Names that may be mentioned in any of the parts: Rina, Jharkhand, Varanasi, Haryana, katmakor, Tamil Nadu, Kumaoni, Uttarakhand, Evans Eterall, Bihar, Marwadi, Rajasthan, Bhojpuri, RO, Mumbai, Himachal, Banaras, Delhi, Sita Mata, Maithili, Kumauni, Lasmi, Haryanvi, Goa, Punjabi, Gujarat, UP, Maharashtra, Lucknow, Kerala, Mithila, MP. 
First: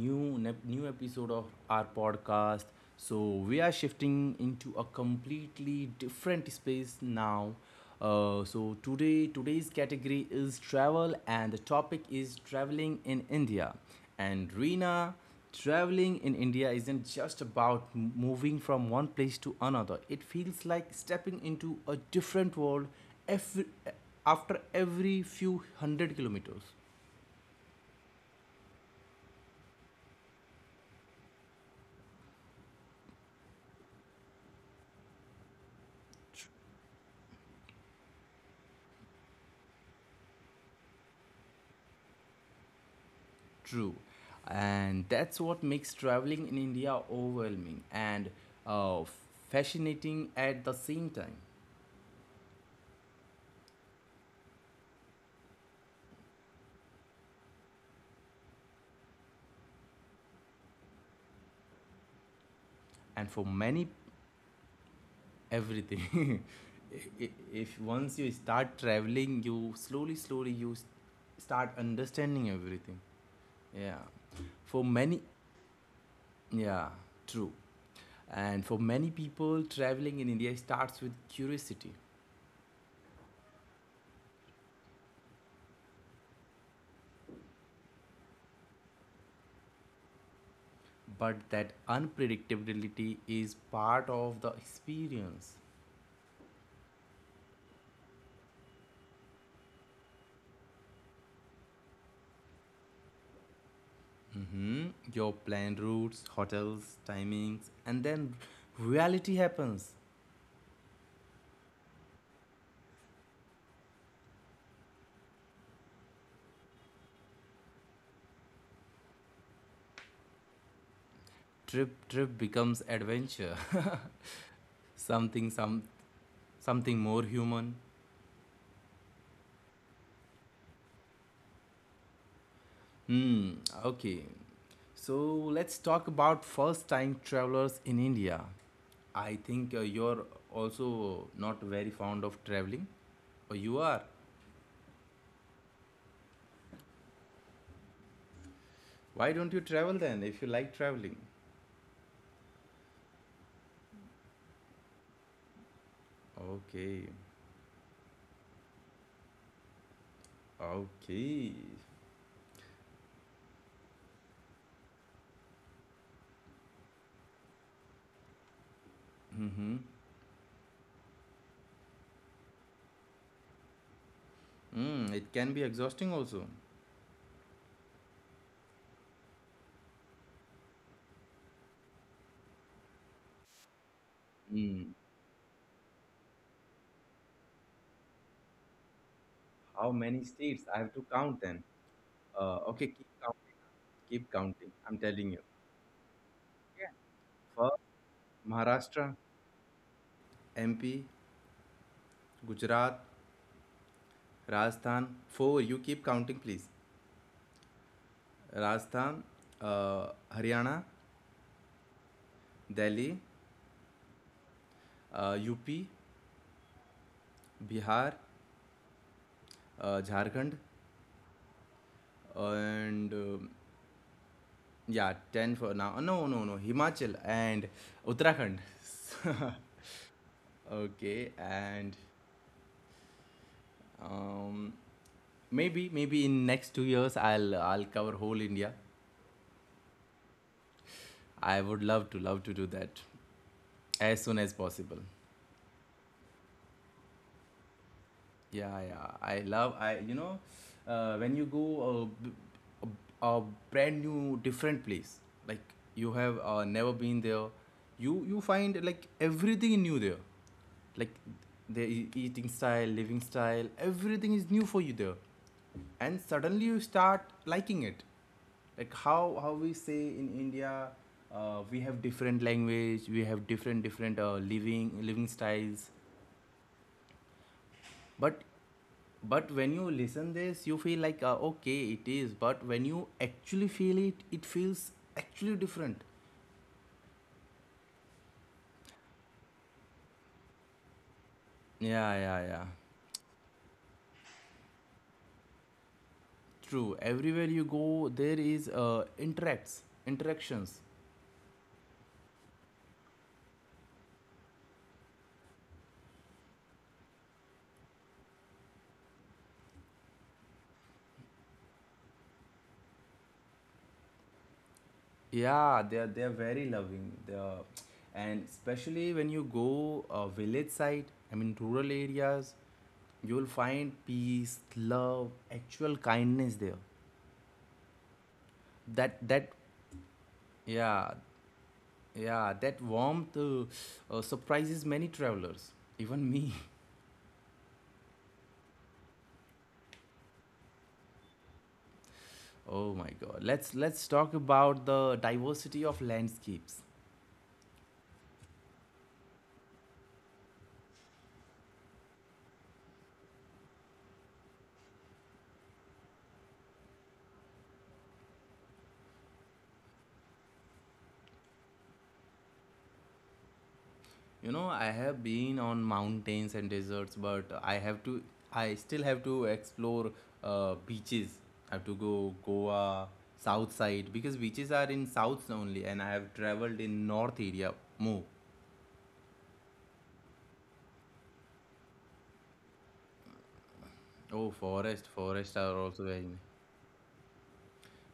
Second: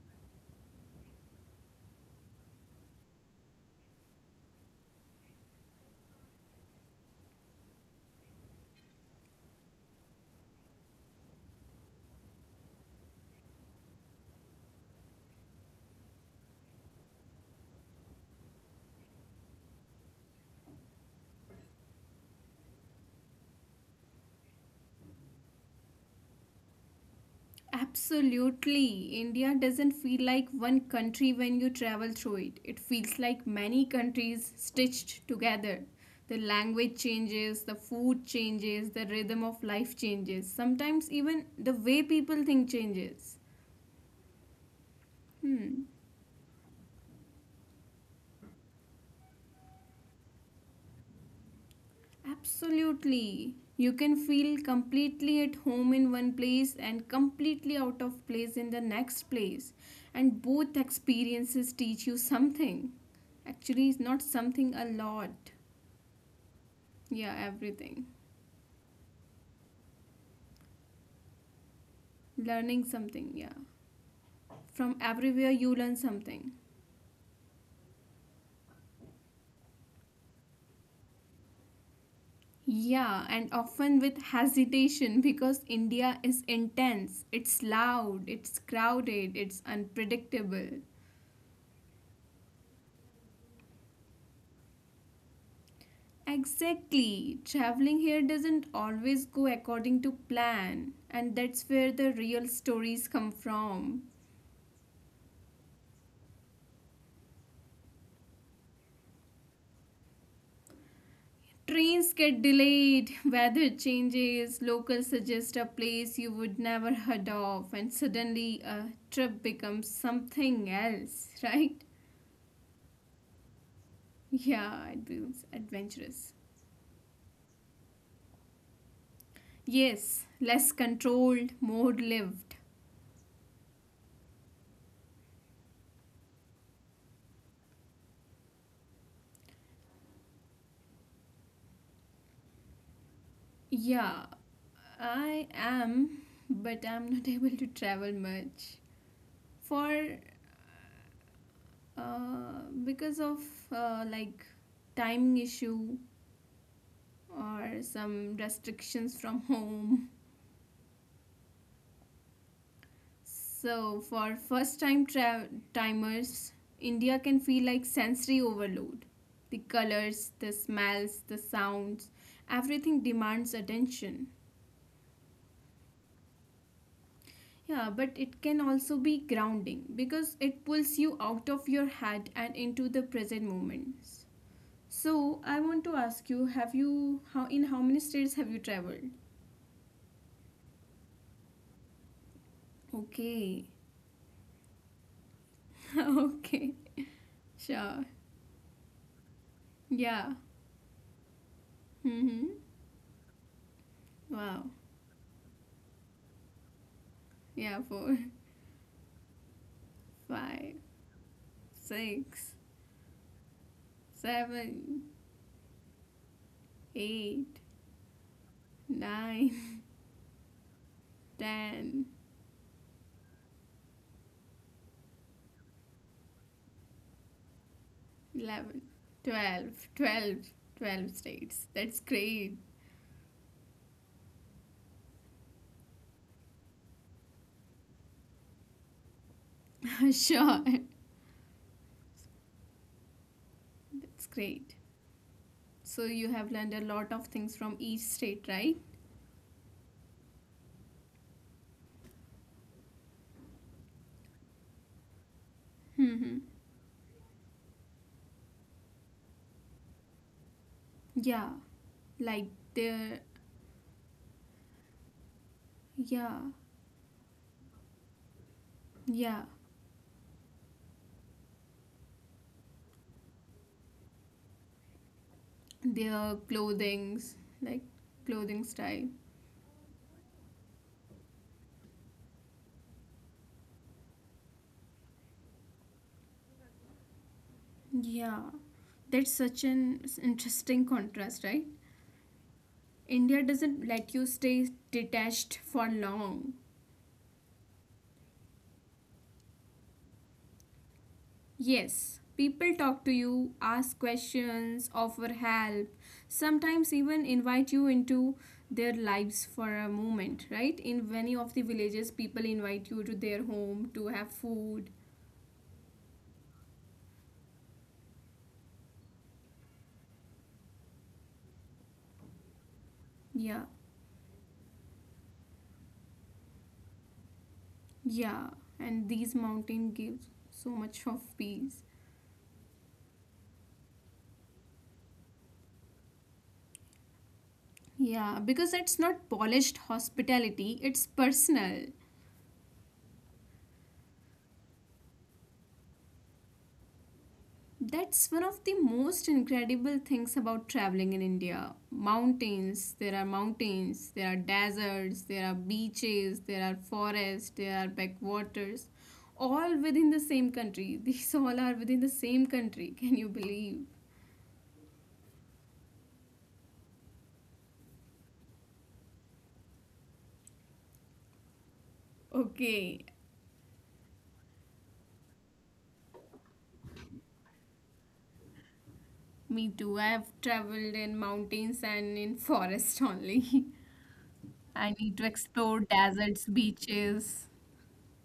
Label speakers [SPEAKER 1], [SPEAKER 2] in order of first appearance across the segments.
[SPEAKER 1] new episode of our podcast. So we are shifting into a completely different space now. So today's category is travel, and the topic is traveling in India. And Rina, traveling in India isn't just about moving from one place to another. It feels like stepping into a different world every, after every few hundred kilometers.
[SPEAKER 2] Absolutely. India doesn't feel like one country when you travel through it. It feels like many countries stitched together. The language changes, the food changes, the rhythm of life changes. Sometimes even the way people think changes.
[SPEAKER 1] True. And that's what
[SPEAKER 2] Hmm.
[SPEAKER 1] makes traveling in India overwhelming and uh, fascinating at the same time.
[SPEAKER 2] Absolutely. You can feel completely at home in one place and completely out of place in the next place. And both experiences teach you something.
[SPEAKER 1] And for
[SPEAKER 2] Actually, it's
[SPEAKER 1] many,
[SPEAKER 2] not something a lot.
[SPEAKER 1] everything.
[SPEAKER 2] Yeah,
[SPEAKER 1] If
[SPEAKER 2] everything.
[SPEAKER 1] once you start traveling, you slowly, slowly, start understanding
[SPEAKER 2] Learning
[SPEAKER 1] everything.
[SPEAKER 2] something, yeah.
[SPEAKER 1] Yeah.
[SPEAKER 2] From
[SPEAKER 1] For many,
[SPEAKER 2] everywhere, you learn something.
[SPEAKER 1] yeah, true. And for many people, traveling in India starts with curiosity.
[SPEAKER 2] Yeah, and often with hesitation because India is intense. It's loud, it's crowded, it's unpredictable.
[SPEAKER 1] But that unpredictability is part of the experience.
[SPEAKER 2] Exactly. Traveling here doesn't always go according to plan, and that's where the real stories come from.
[SPEAKER 1] Mhm. Your plan routes, hotels, timings, and then reality happens.
[SPEAKER 2] Trains get delayed, weather changes, locals suggest a place you would never heard of, and suddenly a trip becomes something else, right?
[SPEAKER 1] Trip becomes adventure.
[SPEAKER 2] Yeah, it becomes
[SPEAKER 1] something some
[SPEAKER 2] adventurous.
[SPEAKER 1] something more human.
[SPEAKER 2] Yes, less controlled, more lived.
[SPEAKER 1] Hmm. Okay. So let's talk about first time travelers in India. I think you're also not very fond of traveling, or you are.
[SPEAKER 2] Yeah, I am, but I'm not able to travel much.
[SPEAKER 1] Why don't you travel
[SPEAKER 2] For
[SPEAKER 1] then if you like traveling?
[SPEAKER 2] Because of like timing issue
[SPEAKER 1] Okay.
[SPEAKER 2] or some restrictions from home.
[SPEAKER 1] Okay.
[SPEAKER 2] So for first time timers, India can feel like sensory overload. The
[SPEAKER 1] Mhm.
[SPEAKER 2] colors, the smells, the sounds, everything demands attention.
[SPEAKER 1] Mm, it can be exhausting also.
[SPEAKER 2] Yeah, but it can also be grounding because it pulls you out of your head and into the present moments.
[SPEAKER 1] Mm,
[SPEAKER 2] So I want to ask you, have you how in how many states have you traveled?
[SPEAKER 1] how many states? I have to count them. Okay, keep
[SPEAKER 2] Okay.
[SPEAKER 1] counting. Keep counting. I'm telling you.
[SPEAKER 2] Okay.
[SPEAKER 1] First,
[SPEAKER 2] Sure.
[SPEAKER 1] Maharashtra,
[SPEAKER 2] Yeah.
[SPEAKER 1] MP,
[SPEAKER 2] Mm-hmm.
[SPEAKER 1] Gujarat,
[SPEAKER 2] Wow.
[SPEAKER 1] Rajasthan. Four. You keep counting, please.
[SPEAKER 2] Yeah, four,
[SPEAKER 1] Rajasthan, uh,
[SPEAKER 2] five,
[SPEAKER 1] Haryana,
[SPEAKER 2] six,
[SPEAKER 1] Delhi,
[SPEAKER 2] seven,
[SPEAKER 1] UP,
[SPEAKER 2] eight,
[SPEAKER 1] Bihar,
[SPEAKER 2] nine,
[SPEAKER 1] Jharkhand,
[SPEAKER 2] ten,
[SPEAKER 1] and yeah, 10 for now. No, no, no. Himachal and Uttarakhand.
[SPEAKER 2] 11, 12, 12, 12
[SPEAKER 1] Okay,
[SPEAKER 2] states.
[SPEAKER 1] and
[SPEAKER 2] That's great.
[SPEAKER 1] um, maybe, in next 2 years, I'll cover whole India.
[SPEAKER 2] Sure.
[SPEAKER 1] I would love to do that
[SPEAKER 2] That's
[SPEAKER 1] as soon as
[SPEAKER 2] great.
[SPEAKER 1] possible.
[SPEAKER 2] So you have learned a lot of things from each state, right?
[SPEAKER 1] Yeah, yeah. I love. When you go b- a brand new different place, like you
[SPEAKER 2] Mm-hmm.
[SPEAKER 1] have never been there, you find like everything new there, like
[SPEAKER 2] Yeah,
[SPEAKER 1] the
[SPEAKER 2] like
[SPEAKER 1] eating style,
[SPEAKER 2] the
[SPEAKER 1] living style, everything is new for you there, and
[SPEAKER 2] yeah,
[SPEAKER 1] suddenly you start liking it, like how
[SPEAKER 2] yeah.
[SPEAKER 1] how we say in India, we have different language, we have different living styles.
[SPEAKER 2] Their clothings, like
[SPEAKER 1] but
[SPEAKER 2] clothing style.
[SPEAKER 1] but when you listen this you feel like okay it is. But when you actually feel it, it feels actually different.
[SPEAKER 2] Yeah, that's such an interesting contrast, right?
[SPEAKER 1] Yeah, yeah, yeah,
[SPEAKER 2] India doesn't let you stay detached for long.
[SPEAKER 1] true. Everywhere you go there is interacts interactions.
[SPEAKER 2] Yes, people talk to you, ask questions, offer help, sometimes even invite you into their lives for a moment, right? In many of the villages, people invite you to their home to have food.
[SPEAKER 1] Yeah, they are very loving, they are. And especially when you go village side, I mean rural areas, you'll
[SPEAKER 2] Yeah,
[SPEAKER 1] find peace, love, actual kindness there.
[SPEAKER 2] yeah, and
[SPEAKER 1] that
[SPEAKER 2] these
[SPEAKER 1] that
[SPEAKER 2] mountain gives so much
[SPEAKER 1] yeah
[SPEAKER 2] of peace.
[SPEAKER 1] yeah, that warmth surprises many travelers, even me.
[SPEAKER 2] Yeah, because it's not polished hospitality, it's personal.
[SPEAKER 1] Oh my god, let's talk about the diversity of landscapes.
[SPEAKER 2] That's one of the most incredible things about traveling in India. Mountains, there are deserts, there are beaches, there are forests, there are backwaters, all within the same country. These all are within the same country. Can you believe?
[SPEAKER 1] You know, I have been on mountains and deserts, but I still have to explore beaches. I have to go Goa
[SPEAKER 2] Okay,
[SPEAKER 1] south side because beaches are in south only, and I have traveled in north area more.
[SPEAKER 2] me too. I've traveled in mountains and in forest only.
[SPEAKER 1] Oh,
[SPEAKER 2] I need
[SPEAKER 1] forest,
[SPEAKER 2] to
[SPEAKER 1] forest
[SPEAKER 2] explore
[SPEAKER 1] are also very
[SPEAKER 2] deserts,
[SPEAKER 1] nice.
[SPEAKER 2] beaches.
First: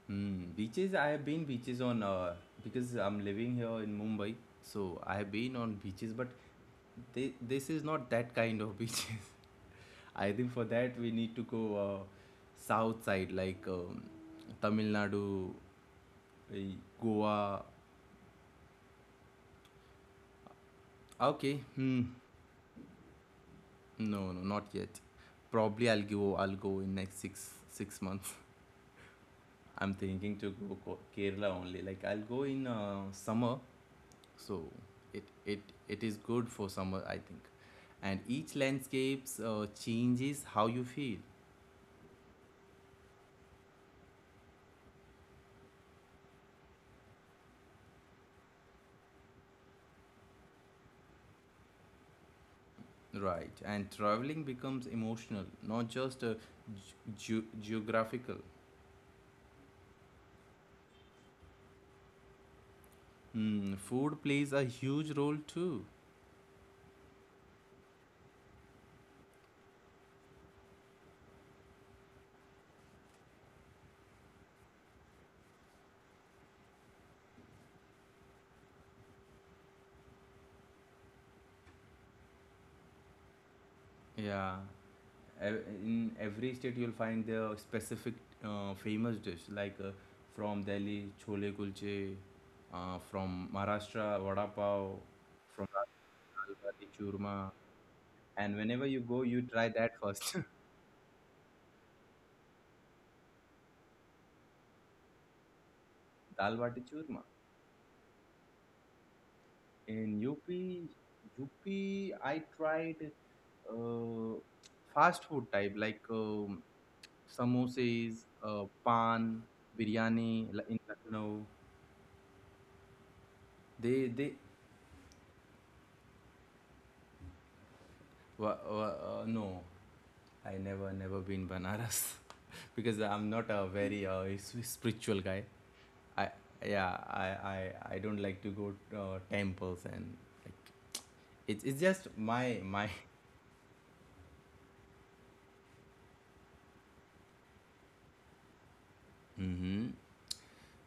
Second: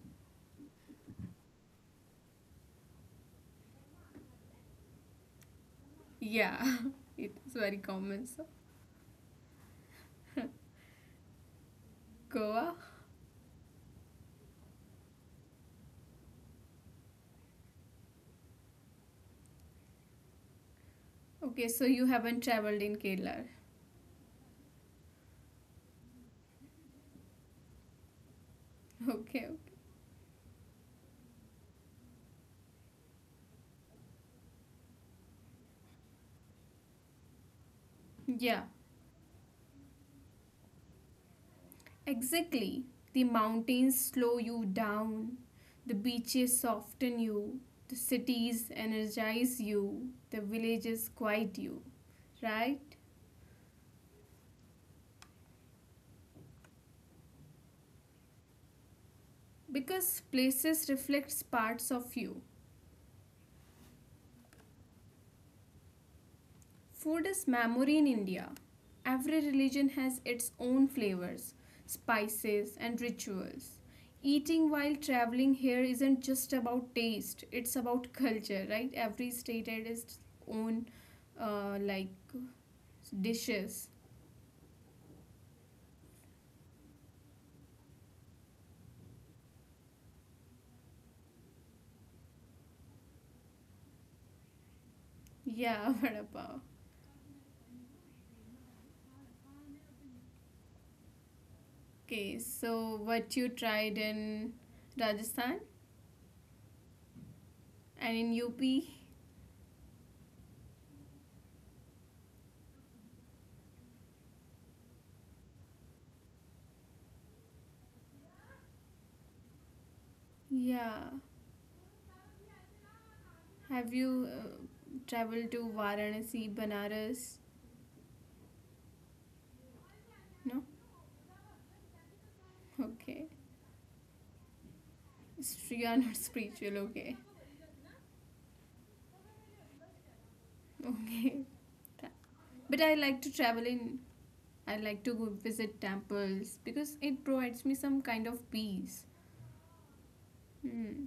[SPEAKER 1] Hmm. Beaches, I have been beaches on because I'm living here in Mumbai, so I have been on beaches, but
[SPEAKER 2] Yeah, it's
[SPEAKER 1] this
[SPEAKER 2] very
[SPEAKER 1] is not
[SPEAKER 2] common.
[SPEAKER 1] that
[SPEAKER 2] So,
[SPEAKER 1] kind of beaches. I think for that we need to go
[SPEAKER 2] Goa.
[SPEAKER 1] south side, like Tamil Nadu, eh, Goa. Okay,
[SPEAKER 2] Okay, so you
[SPEAKER 1] hmm.
[SPEAKER 2] haven't traveled in Kerala.
[SPEAKER 1] No, no, not yet. Probably I'll go. I'll go in next six six months.
[SPEAKER 2] Okay, okay.
[SPEAKER 1] I'm thinking to go Kerala only. Like I'll go in summer, so it it it is good for summer, I think. And
[SPEAKER 2] Yeah,
[SPEAKER 1] each landscapes changes how you feel.
[SPEAKER 2] exactly. The mountains slow you down, the beaches soften you, the cities energize you, the villages quiet you, right?
[SPEAKER 1] Right. And traveling becomes emotional, not just ge- geographical.
[SPEAKER 2] Because places reflects parts of you.
[SPEAKER 1] Hmm, food plays a huge role too.
[SPEAKER 2] Food is memory in India. Every religion has its own flavors, spices, and rituals. Eating while traveling here isn't just about taste, it's about culture, right? Every state had its own like dishes.
[SPEAKER 1] Yeah, in every state you'll find their specific famous dish, like from Delhi chole kulche, from Maharashtra vada pav, from
[SPEAKER 2] Yeah, vada pav.
[SPEAKER 1] Rajasthan, churma. And whenever you go, you try that first.
[SPEAKER 2] Okay, so what you tried in Rajasthan
[SPEAKER 1] Dal bati churma.
[SPEAKER 2] and in UP?
[SPEAKER 1] In UP, UP, I tried uh, fast food type, like samosas, pan, biryani in
[SPEAKER 2] Yeah.
[SPEAKER 1] Lucknow.
[SPEAKER 2] Have
[SPEAKER 1] They
[SPEAKER 2] you
[SPEAKER 1] they
[SPEAKER 2] traveled to Varanasi, Banaras?
[SPEAKER 1] no,
[SPEAKER 2] No?
[SPEAKER 1] I never been Banaras. Because
[SPEAKER 2] Okay.
[SPEAKER 1] I'm not a very spiritual guy.
[SPEAKER 2] So you are not
[SPEAKER 1] I
[SPEAKER 2] spiritual, okay.
[SPEAKER 1] yeah I don't like to go temples, and like
[SPEAKER 2] Okay.
[SPEAKER 1] it's just my
[SPEAKER 2] But
[SPEAKER 1] my
[SPEAKER 2] I like to go visit temples because it provides me some kind of peace.
[SPEAKER 1] Hmm.
[SPEAKER 2] Hmm.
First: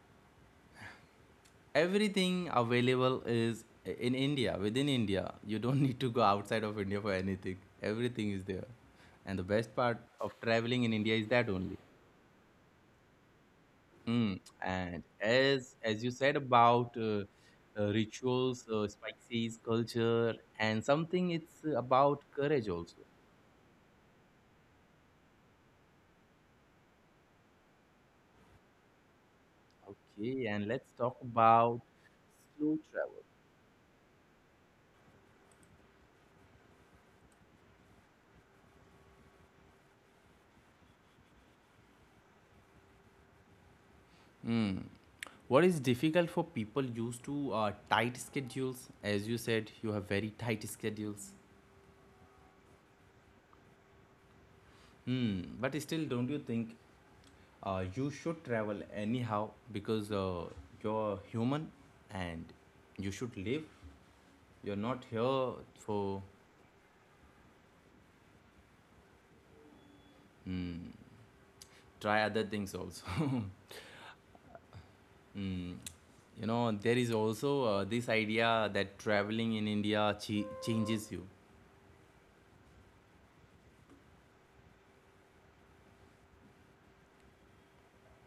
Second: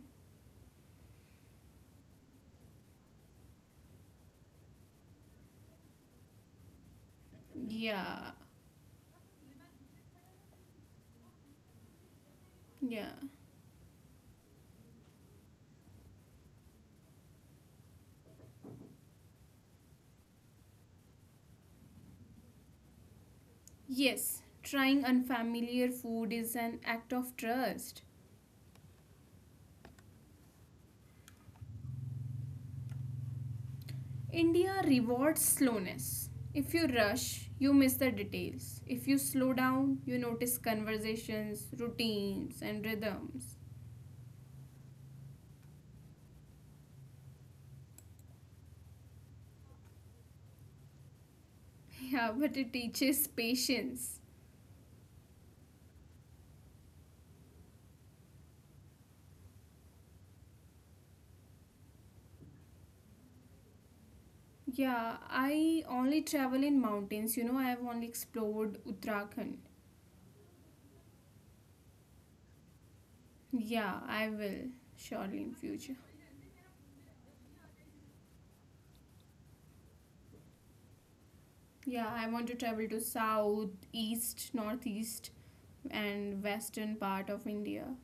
[SPEAKER 1] Everything available is in India, within India. You don't need to go outside of India for anything. Everything
[SPEAKER 2] Yeah.
[SPEAKER 1] is there. And the best part of traveling in India is that only.
[SPEAKER 2] Yeah.
[SPEAKER 1] Mm. And as you said about rituals, spices, culture, and something, it's about courage also.
[SPEAKER 2] Yes. Trying unfamiliar food is an act of trust.
[SPEAKER 1] Okay, and let's talk about slow travel.
[SPEAKER 2] India rewards slowness. If you rush, you miss the details. If you slow down, you notice conversations, routines, and rhythms.
[SPEAKER 1] What is difficult for people used to tight schedules? As you said, you have very tight schedules.
[SPEAKER 2] Yeah, but it teaches patience.
[SPEAKER 1] Hmm. But still, don't you think you should travel anyhow, because you're human and you should live? You're not
[SPEAKER 2] Yeah,
[SPEAKER 1] here
[SPEAKER 2] I
[SPEAKER 1] for
[SPEAKER 2] only travel in mountains. You know, I have only explored Uttarakhand.
[SPEAKER 1] try other things also.
[SPEAKER 2] Yeah, I will surely
[SPEAKER 1] Hmm.
[SPEAKER 2] in future.
[SPEAKER 1] You know, there is also this idea that traveling in India changes you.
[SPEAKER 2] Yeah, I want to travel to south, east, northeast, and western part of India.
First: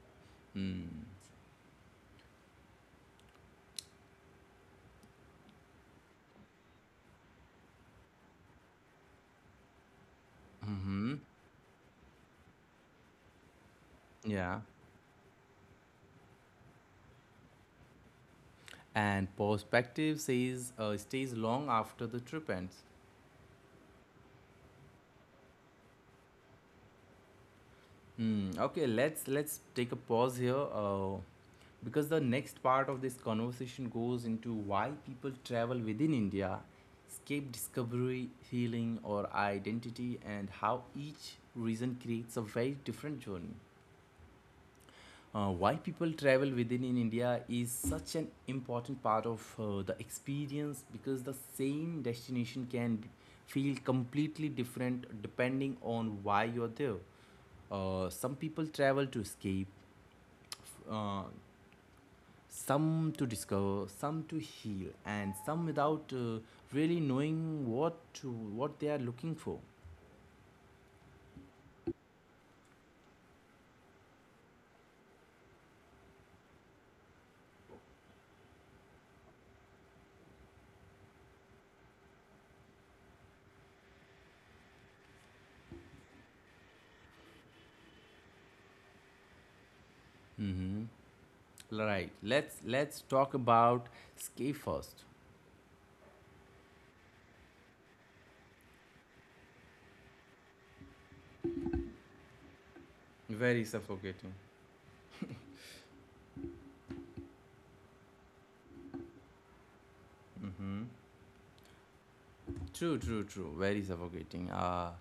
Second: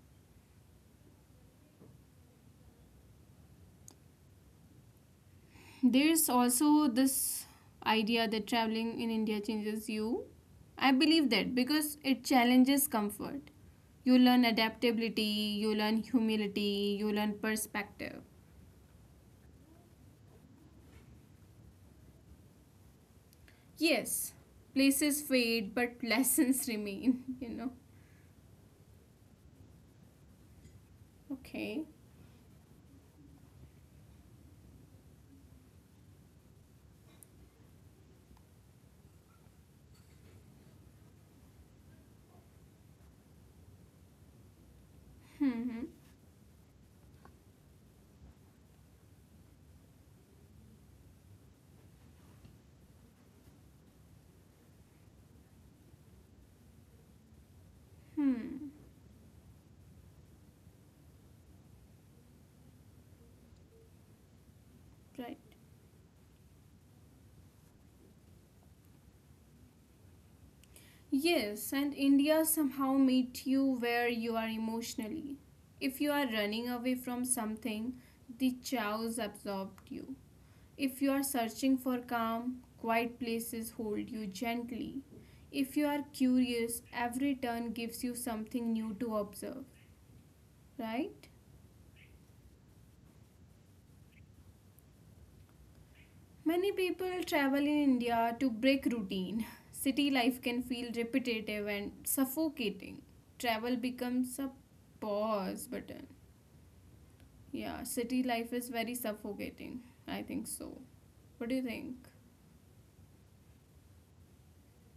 [SPEAKER 1] Hmm.
[SPEAKER 2] There's also this idea that traveling in India changes you. I
[SPEAKER 1] Mm-hmm.
[SPEAKER 2] believe that because it challenges comfort. You learn
[SPEAKER 1] Yeah.
[SPEAKER 2] adaptability, you learn humility, you learn perspective.
[SPEAKER 1] And perspective says stays long after the trip ends.
[SPEAKER 2] Yes, places fade, but lessons remain, you know.
[SPEAKER 1] Hmm. Okay, let's take a pause here,
[SPEAKER 2] Okay.
[SPEAKER 1] because the next part of this conversation goes into why people travel within India, escape, discovery, healing, or identity, and how each reason creates a very different journey. Why
[SPEAKER 2] Hmm.
[SPEAKER 1] people travel within in India is such an important part of the experience, because the same destination can feel completely different depending on why you're there. Some people
[SPEAKER 2] Hmm.
[SPEAKER 1] travel to escape, uh, some to discover, some to heal, and
[SPEAKER 2] Right.
[SPEAKER 1] some without really knowing what they are looking for.
[SPEAKER 2] Yes, and India somehow meet you where you are emotionally. If you are running away from something, the chows absorbed you. If you are searching for calm, quiet places hold you gently. If you are curious, every turn gives you something new to observe, right?
[SPEAKER 1] Right. Let's talk about escape first.
[SPEAKER 2] Many people travel in India to break routine. City life can feel repetitive and suffocating.
[SPEAKER 1] Very
[SPEAKER 2] Travel
[SPEAKER 1] suffocating.
[SPEAKER 2] becomes a pause button. Yeah, city life is very suffocating. I think
[SPEAKER 1] Mm-hmm.
[SPEAKER 2] so. What do you think?
[SPEAKER 1] True, true, true. Very suffocating. Uh,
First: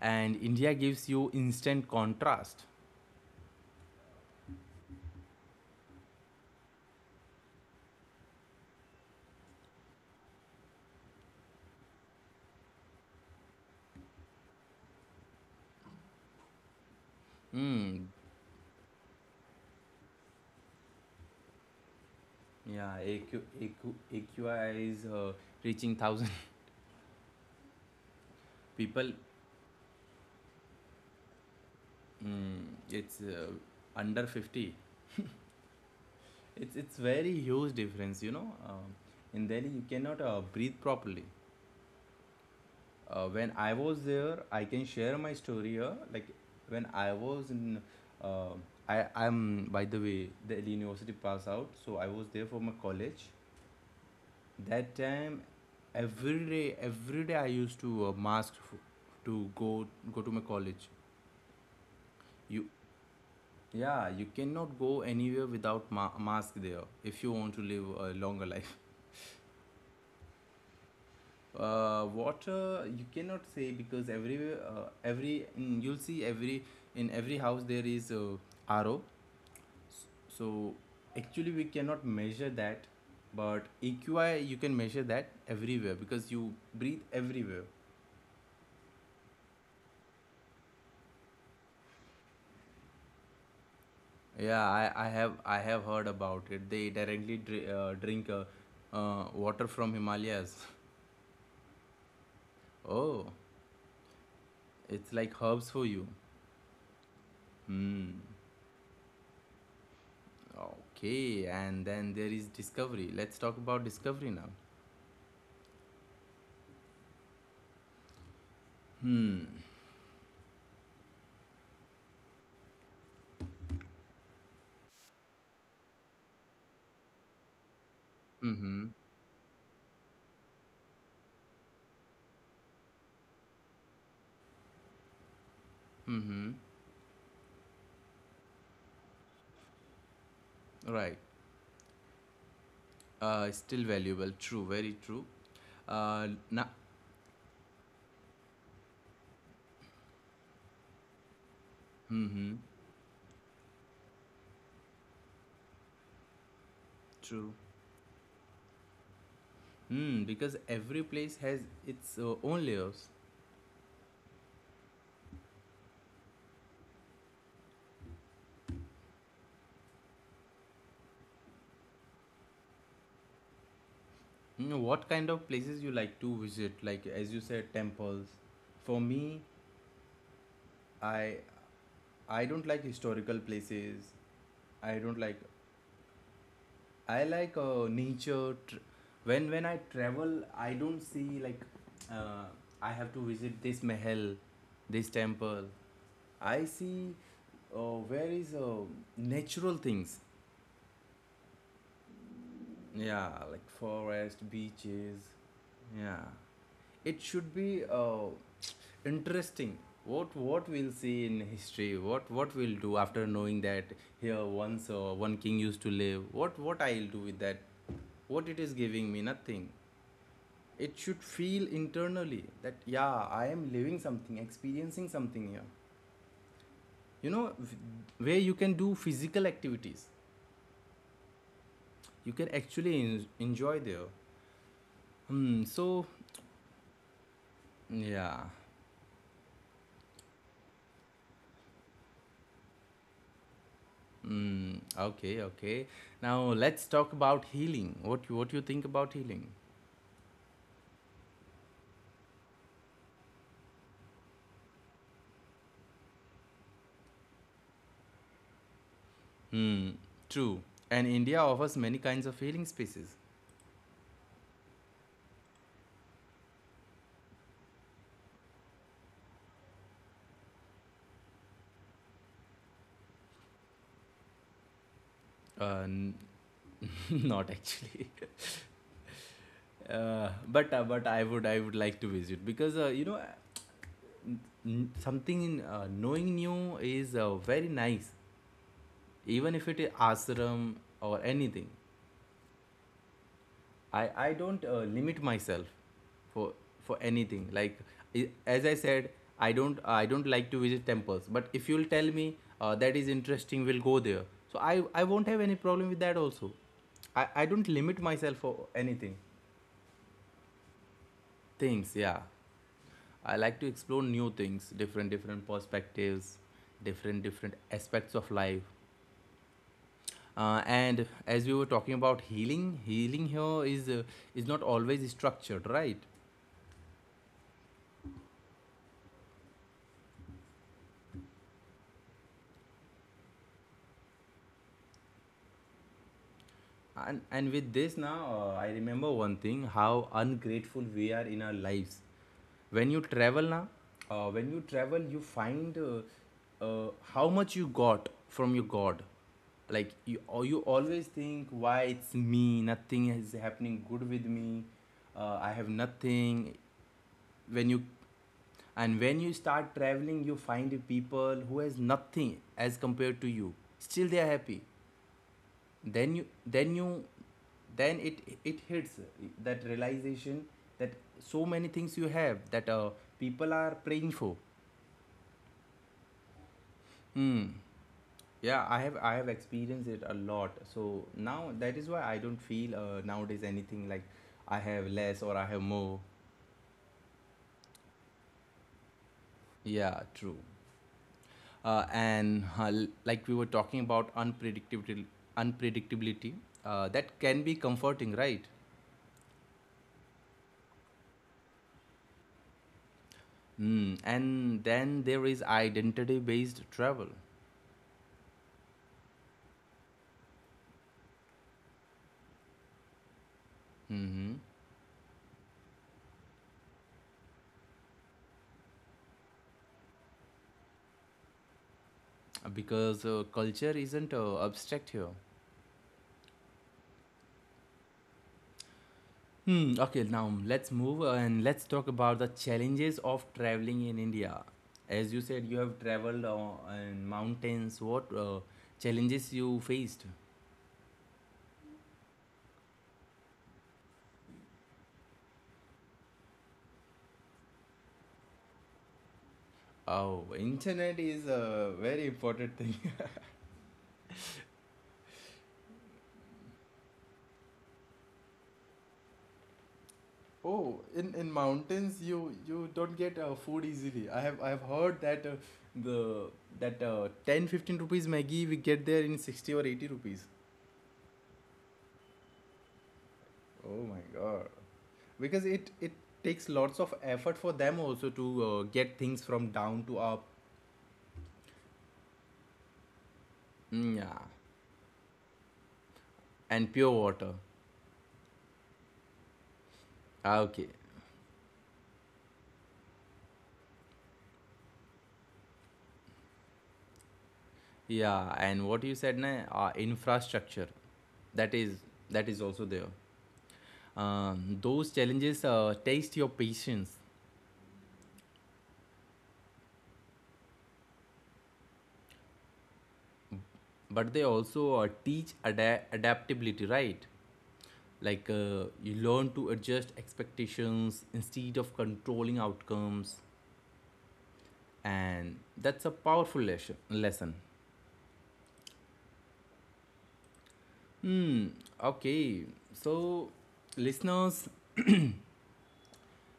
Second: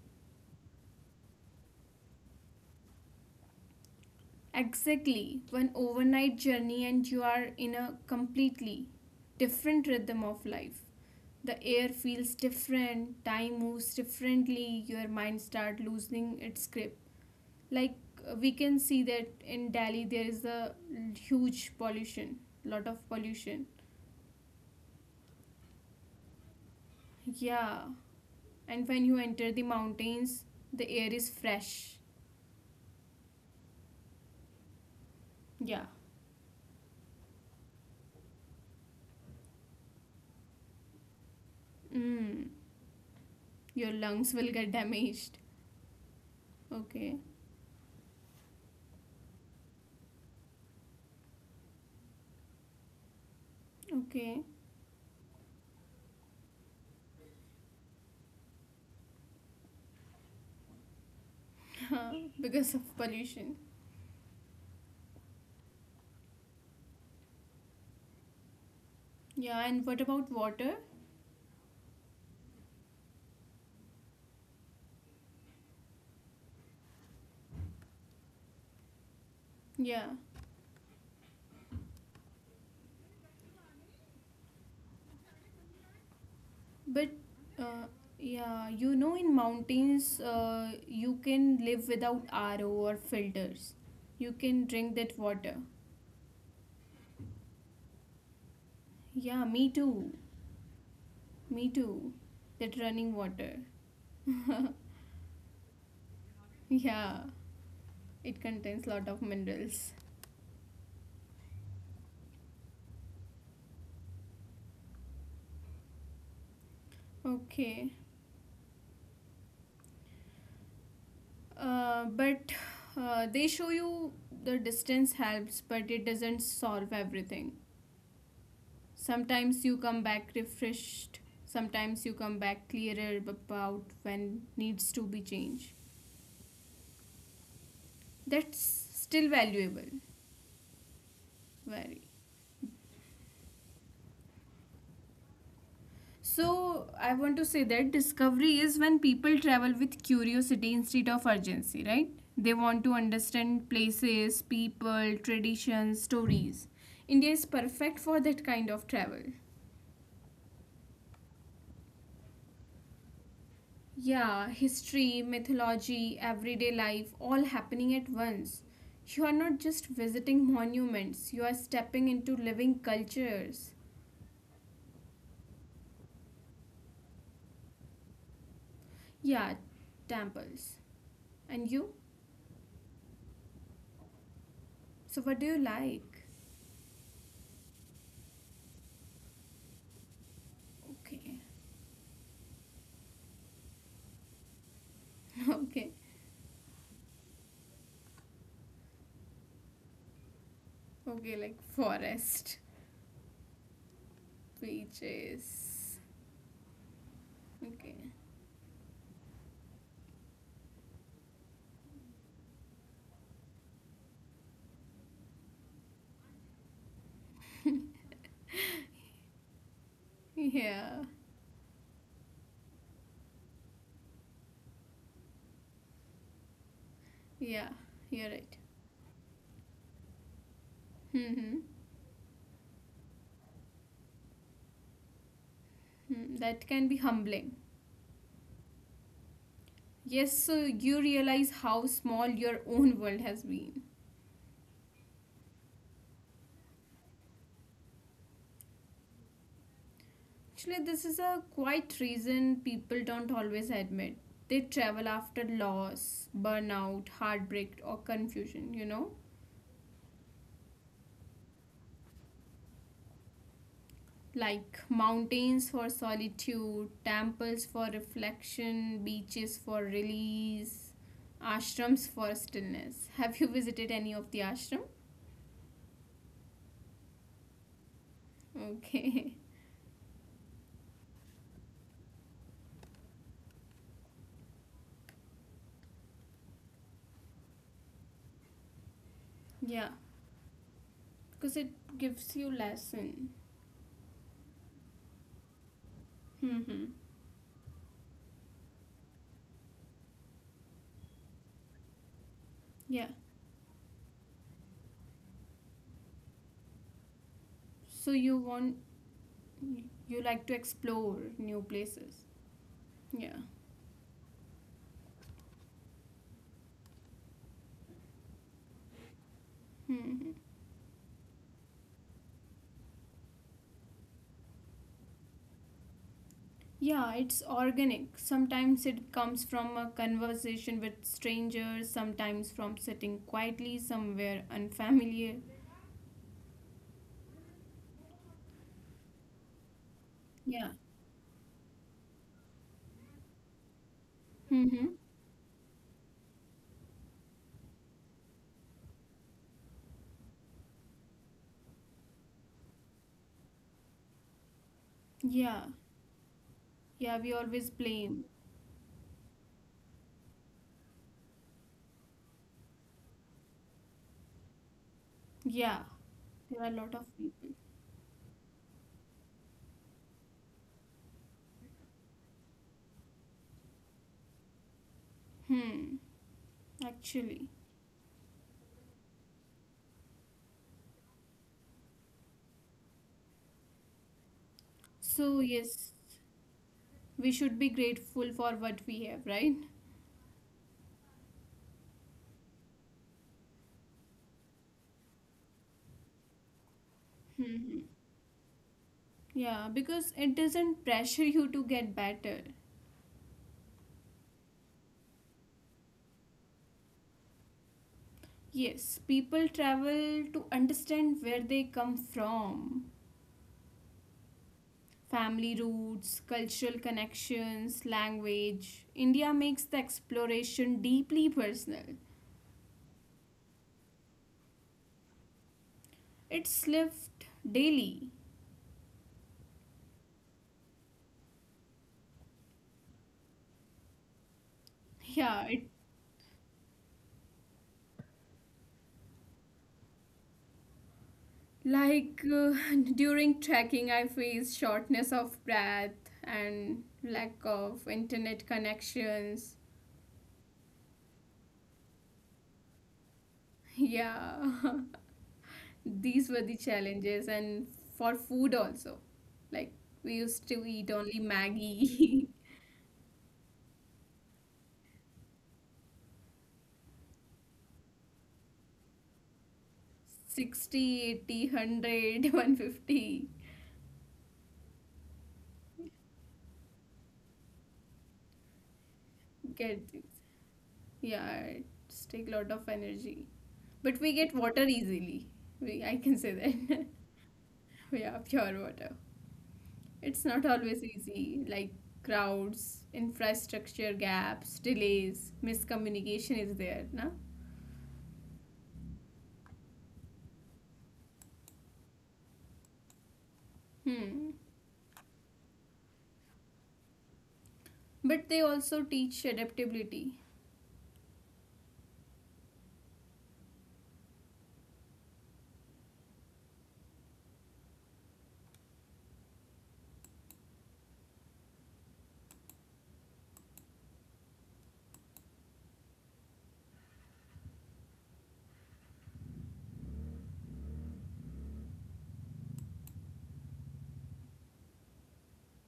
[SPEAKER 1] and India gives you instant contrast.
[SPEAKER 2] Exactly. One overnight journey and you are in a completely different rhythm of life. The air feels different, time moves differently, your mind start losing its grip. Like,
[SPEAKER 1] Hmm.
[SPEAKER 2] we can see that in Delhi there is a huge pollution, lot
[SPEAKER 1] Yeah,
[SPEAKER 2] of
[SPEAKER 1] A Q A
[SPEAKER 2] pollution.
[SPEAKER 1] Q A Q I is reaching thousand
[SPEAKER 2] Yeah. And when
[SPEAKER 1] people.
[SPEAKER 2] you enter the mountains, the air is fresh.
[SPEAKER 1] Mm, it's under 50.
[SPEAKER 2] Yeah.
[SPEAKER 1] It's very huge difference. You know, in Delhi you cannot breathe properly.
[SPEAKER 2] Mm.
[SPEAKER 1] When I
[SPEAKER 2] Your
[SPEAKER 1] was
[SPEAKER 2] lungs
[SPEAKER 1] there,
[SPEAKER 2] will
[SPEAKER 1] I
[SPEAKER 2] get
[SPEAKER 1] can share my
[SPEAKER 2] damaged.
[SPEAKER 1] story here, like when I
[SPEAKER 2] Okay.
[SPEAKER 1] was in, uh, I I'm, by the way, Delhi University pass out, so I was there for my college.
[SPEAKER 2] Okay.
[SPEAKER 1] That time, every day I used to mask to go to my college. You,
[SPEAKER 2] Because of pollution.
[SPEAKER 1] yeah, you cannot go anywhere without mask there if you want to live a longer life.
[SPEAKER 2] Yeah. And what about water?
[SPEAKER 1] Water you cannot say, because everywhere, you'll see every house there is a RO.
[SPEAKER 2] Yeah.
[SPEAKER 1] So actually we cannot measure that, but EQI you can measure that everywhere because you breathe
[SPEAKER 2] But
[SPEAKER 1] everywhere.
[SPEAKER 2] uh, yeah, you know, in mountains, you can live without RO or filters. You
[SPEAKER 1] Yeah,
[SPEAKER 2] can drink that water.
[SPEAKER 1] I have heard about it. They directly drink
[SPEAKER 2] Yeah,
[SPEAKER 1] water
[SPEAKER 2] me
[SPEAKER 1] from
[SPEAKER 2] too.
[SPEAKER 1] Himalayas.
[SPEAKER 2] Me too. That running
[SPEAKER 1] Oh,
[SPEAKER 2] water.
[SPEAKER 1] it's like herbs for you.
[SPEAKER 2] Yeah,
[SPEAKER 1] Hmm.
[SPEAKER 2] it contains lot of minerals.
[SPEAKER 1] Okay, and then there is discovery. Let's talk about discovery now.
[SPEAKER 2] Okay.
[SPEAKER 1] Hmm.
[SPEAKER 2] But they show you the distance helps, but it doesn't solve everything.
[SPEAKER 1] Mm-hmm.
[SPEAKER 2] Sometimes you come back refreshed, sometimes you come back clearer about when needs to be changed.
[SPEAKER 1] Mm-hmm.
[SPEAKER 2] That's still valuable.
[SPEAKER 1] Right.
[SPEAKER 2] Very.
[SPEAKER 1] Still valuable. True, very true. Now.
[SPEAKER 2] So, I want to say that discovery is when people travel with curiosity instead of urgency, right? They
[SPEAKER 1] Mm-hmm.
[SPEAKER 2] want to understand places, people, traditions, stories. India is
[SPEAKER 1] True.
[SPEAKER 2] perfect for that kind of travel.
[SPEAKER 1] Hmm. Because every place has its own layers.
[SPEAKER 2] Yeah, history, mythology, everyday life, all happening at once. You are not just visiting monuments, you are stepping into living cultures.
[SPEAKER 1] Mm, what kind of places you like to visit? Like as you said, temples. For me,
[SPEAKER 2] Yeah, temples.
[SPEAKER 1] I
[SPEAKER 2] And you?
[SPEAKER 1] I don't like historical places. I
[SPEAKER 2] So,
[SPEAKER 1] don't
[SPEAKER 2] what do
[SPEAKER 1] like.
[SPEAKER 2] you like?
[SPEAKER 1] I like nature. When I travel, I don't
[SPEAKER 2] Okay,
[SPEAKER 1] see, like, uh, I have to visit this mahal, this temple.
[SPEAKER 2] okay,
[SPEAKER 1] I see where is natural things.
[SPEAKER 2] okay, like forest,
[SPEAKER 1] Yeah, like forest, beaches.
[SPEAKER 2] beaches.
[SPEAKER 1] Yeah, it should be
[SPEAKER 2] Okay,
[SPEAKER 1] interesting. What we'll see in history? What we'll do after knowing that here once one king used to live? What I'll do with that? What it is giving me? Nothing.
[SPEAKER 2] yeah,
[SPEAKER 1] It should feel internally that yeah, I am living something, experiencing something here. You know,
[SPEAKER 2] yeah, you're
[SPEAKER 1] where
[SPEAKER 2] right.
[SPEAKER 1] you can do physical activities,
[SPEAKER 2] Mm-hmm.
[SPEAKER 1] you can actually enjoy there. Hmm. So
[SPEAKER 2] Hmm, that can be humbling.
[SPEAKER 1] yeah.
[SPEAKER 2] Yes, so you realize how small your own world has been.
[SPEAKER 1] Mm, okay, okay. Now let's talk about healing. What you think about healing?
[SPEAKER 2] Actually, this is a quite reason people don't always admit. They travel after loss, burnout, heartbreak, or confusion, you know?
[SPEAKER 1] Hmm, true. And India offers many kinds of healing spaces.
[SPEAKER 2] Like mountains for solitude, temples for reflection, beaches for release, ashrams for stillness. Have you visited any of the ashram?
[SPEAKER 1] Uh, n- Not actually.
[SPEAKER 2] Okay.
[SPEAKER 1] But I would like to visit because you know n- something in knowing new is very nice, even if it is
[SPEAKER 2] Yeah,
[SPEAKER 1] ashram or
[SPEAKER 2] because
[SPEAKER 1] anything.
[SPEAKER 2] it gives you lesson.
[SPEAKER 1] I don't limit myself for
[SPEAKER 2] Mm-hmm.
[SPEAKER 1] for anything. Like as I said, I don't like to visit temples. But if you'll tell me that is
[SPEAKER 2] Yeah.
[SPEAKER 1] interesting, we'll go there. So I won't have any problem with that also. I don't limit
[SPEAKER 2] So
[SPEAKER 1] myself for anything.
[SPEAKER 2] you like to explore new
[SPEAKER 1] Things, yeah.
[SPEAKER 2] places.
[SPEAKER 1] I
[SPEAKER 2] Yeah.
[SPEAKER 1] like to explore new things, different different perspectives, different different aspects of life.
[SPEAKER 2] Hmm.
[SPEAKER 1] And as we were talking about healing, healing here is not always structured, right?
[SPEAKER 2] Yeah, it's organic. Sometimes it comes from a conversation with strangers, sometimes from sitting quietly somewhere unfamiliar.
[SPEAKER 1] And with this now, I remember one thing, how
[SPEAKER 2] Yeah.
[SPEAKER 1] ungrateful we are in our lives when you travel now. When you
[SPEAKER 2] Mm-hmm.
[SPEAKER 1] travel, you find how much you got from your god, like you, or you always think, why it's me, nothing is happening good with me. I have
[SPEAKER 2] Yeah.
[SPEAKER 1] nothing.
[SPEAKER 2] Yeah, we
[SPEAKER 1] when
[SPEAKER 2] always
[SPEAKER 1] you
[SPEAKER 2] blame.
[SPEAKER 1] and when you start traveling, you find people who has nothing as compared to you, still they are happy.
[SPEAKER 2] Yeah,
[SPEAKER 1] then you
[SPEAKER 2] there
[SPEAKER 1] then
[SPEAKER 2] are a
[SPEAKER 1] you
[SPEAKER 2] lot of people.
[SPEAKER 1] then it hits that realization, that so many things you have that people are praying for.
[SPEAKER 2] Hmm,
[SPEAKER 1] Hmm.
[SPEAKER 2] actually.
[SPEAKER 1] Yeah, I have experienced it a lot, so now that is why I don't feel nowadays anything like I have less or I
[SPEAKER 2] So,
[SPEAKER 1] have more.
[SPEAKER 2] yes, we should be grateful for what we have, right?
[SPEAKER 1] Yeah, true. Like we were talking about unpredictability, unpredictability, that can be
[SPEAKER 2] Hmm.
[SPEAKER 1] comforting, right?
[SPEAKER 2] Yeah, because it doesn't pressure you to get better.
[SPEAKER 1] Mm, and then there is identity based travel.
[SPEAKER 2] Yes, people travel to understand where they come from.
[SPEAKER 1] Hmm.
[SPEAKER 2] Family roots, cultural connections, language. India makes the exploration deeply personal.
[SPEAKER 1] Because culture isn't abstract here.
[SPEAKER 2] It's lived daily.
[SPEAKER 1] Hmm, okay, now let's move and let's talk about the challenges of traveling in India. As you said, you
[SPEAKER 2] Yeah, it
[SPEAKER 1] have traveled in mountains. What challenges you faced?
[SPEAKER 2] like during trekking I faced shortness of breath and lack of internet connections.
[SPEAKER 1] Oh, internet is a very important thing.
[SPEAKER 2] Yeah. These were the challenges, and for food also, like, we used to
[SPEAKER 1] Oh,
[SPEAKER 2] eat
[SPEAKER 1] in
[SPEAKER 2] only
[SPEAKER 1] mountains you
[SPEAKER 2] Maggie.
[SPEAKER 1] don't get food easily. I have heard that the that 10 fifteen rupees Maggi we get there in 60 or 80 rupees.
[SPEAKER 2] 60 80, 100, 150.
[SPEAKER 1] Oh my god. Because it takes lots of effort for them also to get things from down
[SPEAKER 2] Get
[SPEAKER 1] to up.
[SPEAKER 2] Yeah, it's take lot of energy.
[SPEAKER 1] Mm, yeah.
[SPEAKER 2] But we get water easily. I can say
[SPEAKER 1] And pure
[SPEAKER 2] that.
[SPEAKER 1] water.
[SPEAKER 2] Yeah, pure water.
[SPEAKER 1] Ah,
[SPEAKER 2] It's
[SPEAKER 1] okay.
[SPEAKER 2] not always easy, like crowds, infrastructure gaps, delays, miscommunication is there na?
[SPEAKER 1] Yeah, and what you said na, infrastructure, that is that is also there.
[SPEAKER 2] Hmm,
[SPEAKER 1] Those challenges test your patience,
[SPEAKER 2] but they also teach adaptability.
[SPEAKER 1] but they also teach adaptability, right? Like, you learn to adjust expectations instead of controlling outcomes, and that's a powerful lesson. Hmm. Okay, so listeners,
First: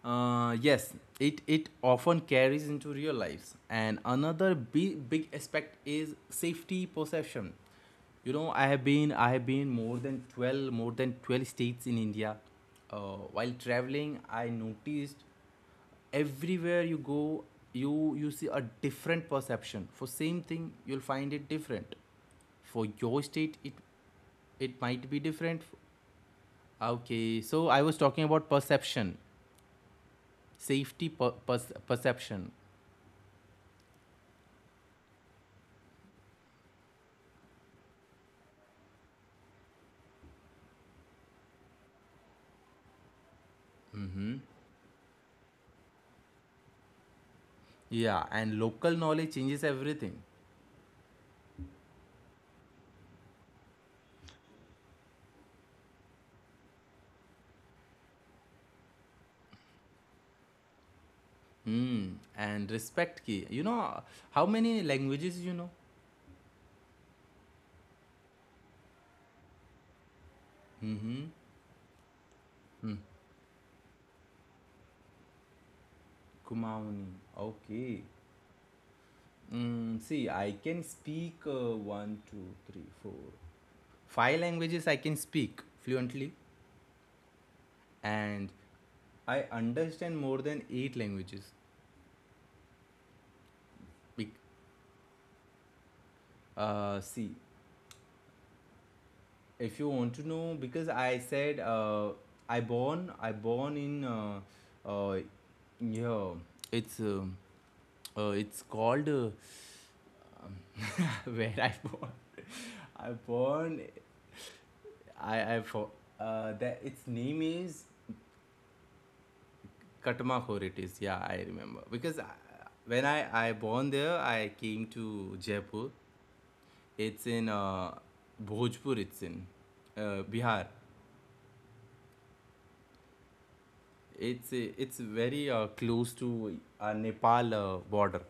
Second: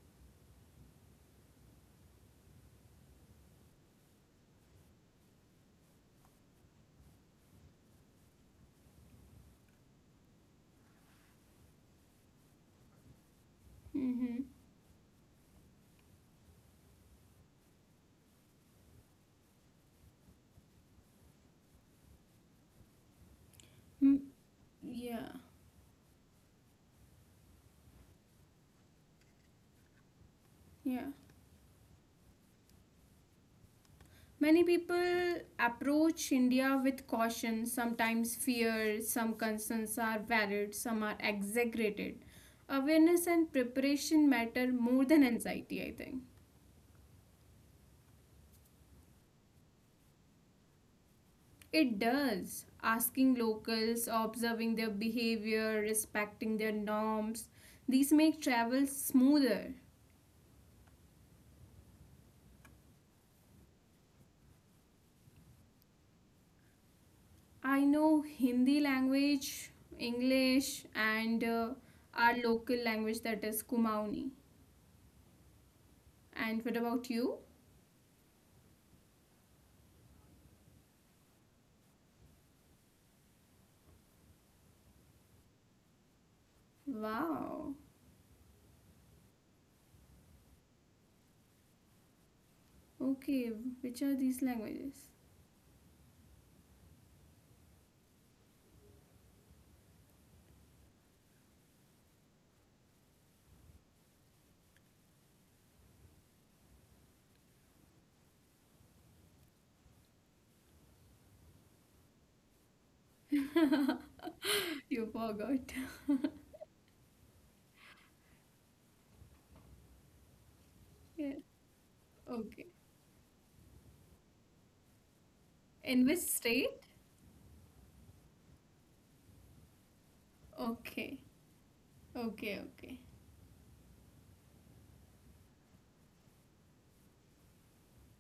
[SPEAKER 1] Yes, it often carries into real lives. And another big aspect is safety perception. You know, I have been more than 12 states in India. While traveling, I
[SPEAKER 2] Mm-hmm.
[SPEAKER 1] noticed everywhere you go, you see a different perception for same thing. You'll find it different. For your state, it
[SPEAKER 2] Mm.
[SPEAKER 1] it might be
[SPEAKER 2] Yeah,
[SPEAKER 1] different. Okay, so I was talking about perception, safety
[SPEAKER 2] yeah.
[SPEAKER 1] perception.
[SPEAKER 2] Many people approach India with caution, sometimes fear, some concerns are valid, some are exaggerated. Awareness and preparation matter more than anxiety, I think.
[SPEAKER 1] Yeah, and local knowledge changes everything.
[SPEAKER 2] It does. Asking locals, observing their behavior, respecting their norms, these make travel smoother.
[SPEAKER 1] Hmm. And respect ki. You know how many languages you know?
[SPEAKER 2] I know Hindi language,
[SPEAKER 1] Mm-hmm.
[SPEAKER 2] English, and our
[SPEAKER 1] Mm.
[SPEAKER 2] local language that is Kumauni. And
[SPEAKER 1] Kumaoni.
[SPEAKER 2] what about you?
[SPEAKER 1] Okay. Mm, see, I can speak one, two, three, four, five languages I can speak fluently,
[SPEAKER 2] Wow.
[SPEAKER 1] and I understand more than eight languages.
[SPEAKER 2] Okay,
[SPEAKER 1] Be-
[SPEAKER 2] which are these languages?
[SPEAKER 1] See, if you want to know, because I said, I born in uh, yeah, it's um it's called where I born. I born,
[SPEAKER 2] You
[SPEAKER 1] I
[SPEAKER 2] forgot.
[SPEAKER 1] for that its name is katmakor, it is, yeah, I
[SPEAKER 2] Yeah.
[SPEAKER 1] remember because I,
[SPEAKER 2] Okay.
[SPEAKER 1] when I born there, I came to Jaipur.
[SPEAKER 2] In which state?
[SPEAKER 1] It's in Bhojpur, it's in Bihar.
[SPEAKER 2] Okay. Okay, okay.
[SPEAKER 1] It's very close to Nepal border,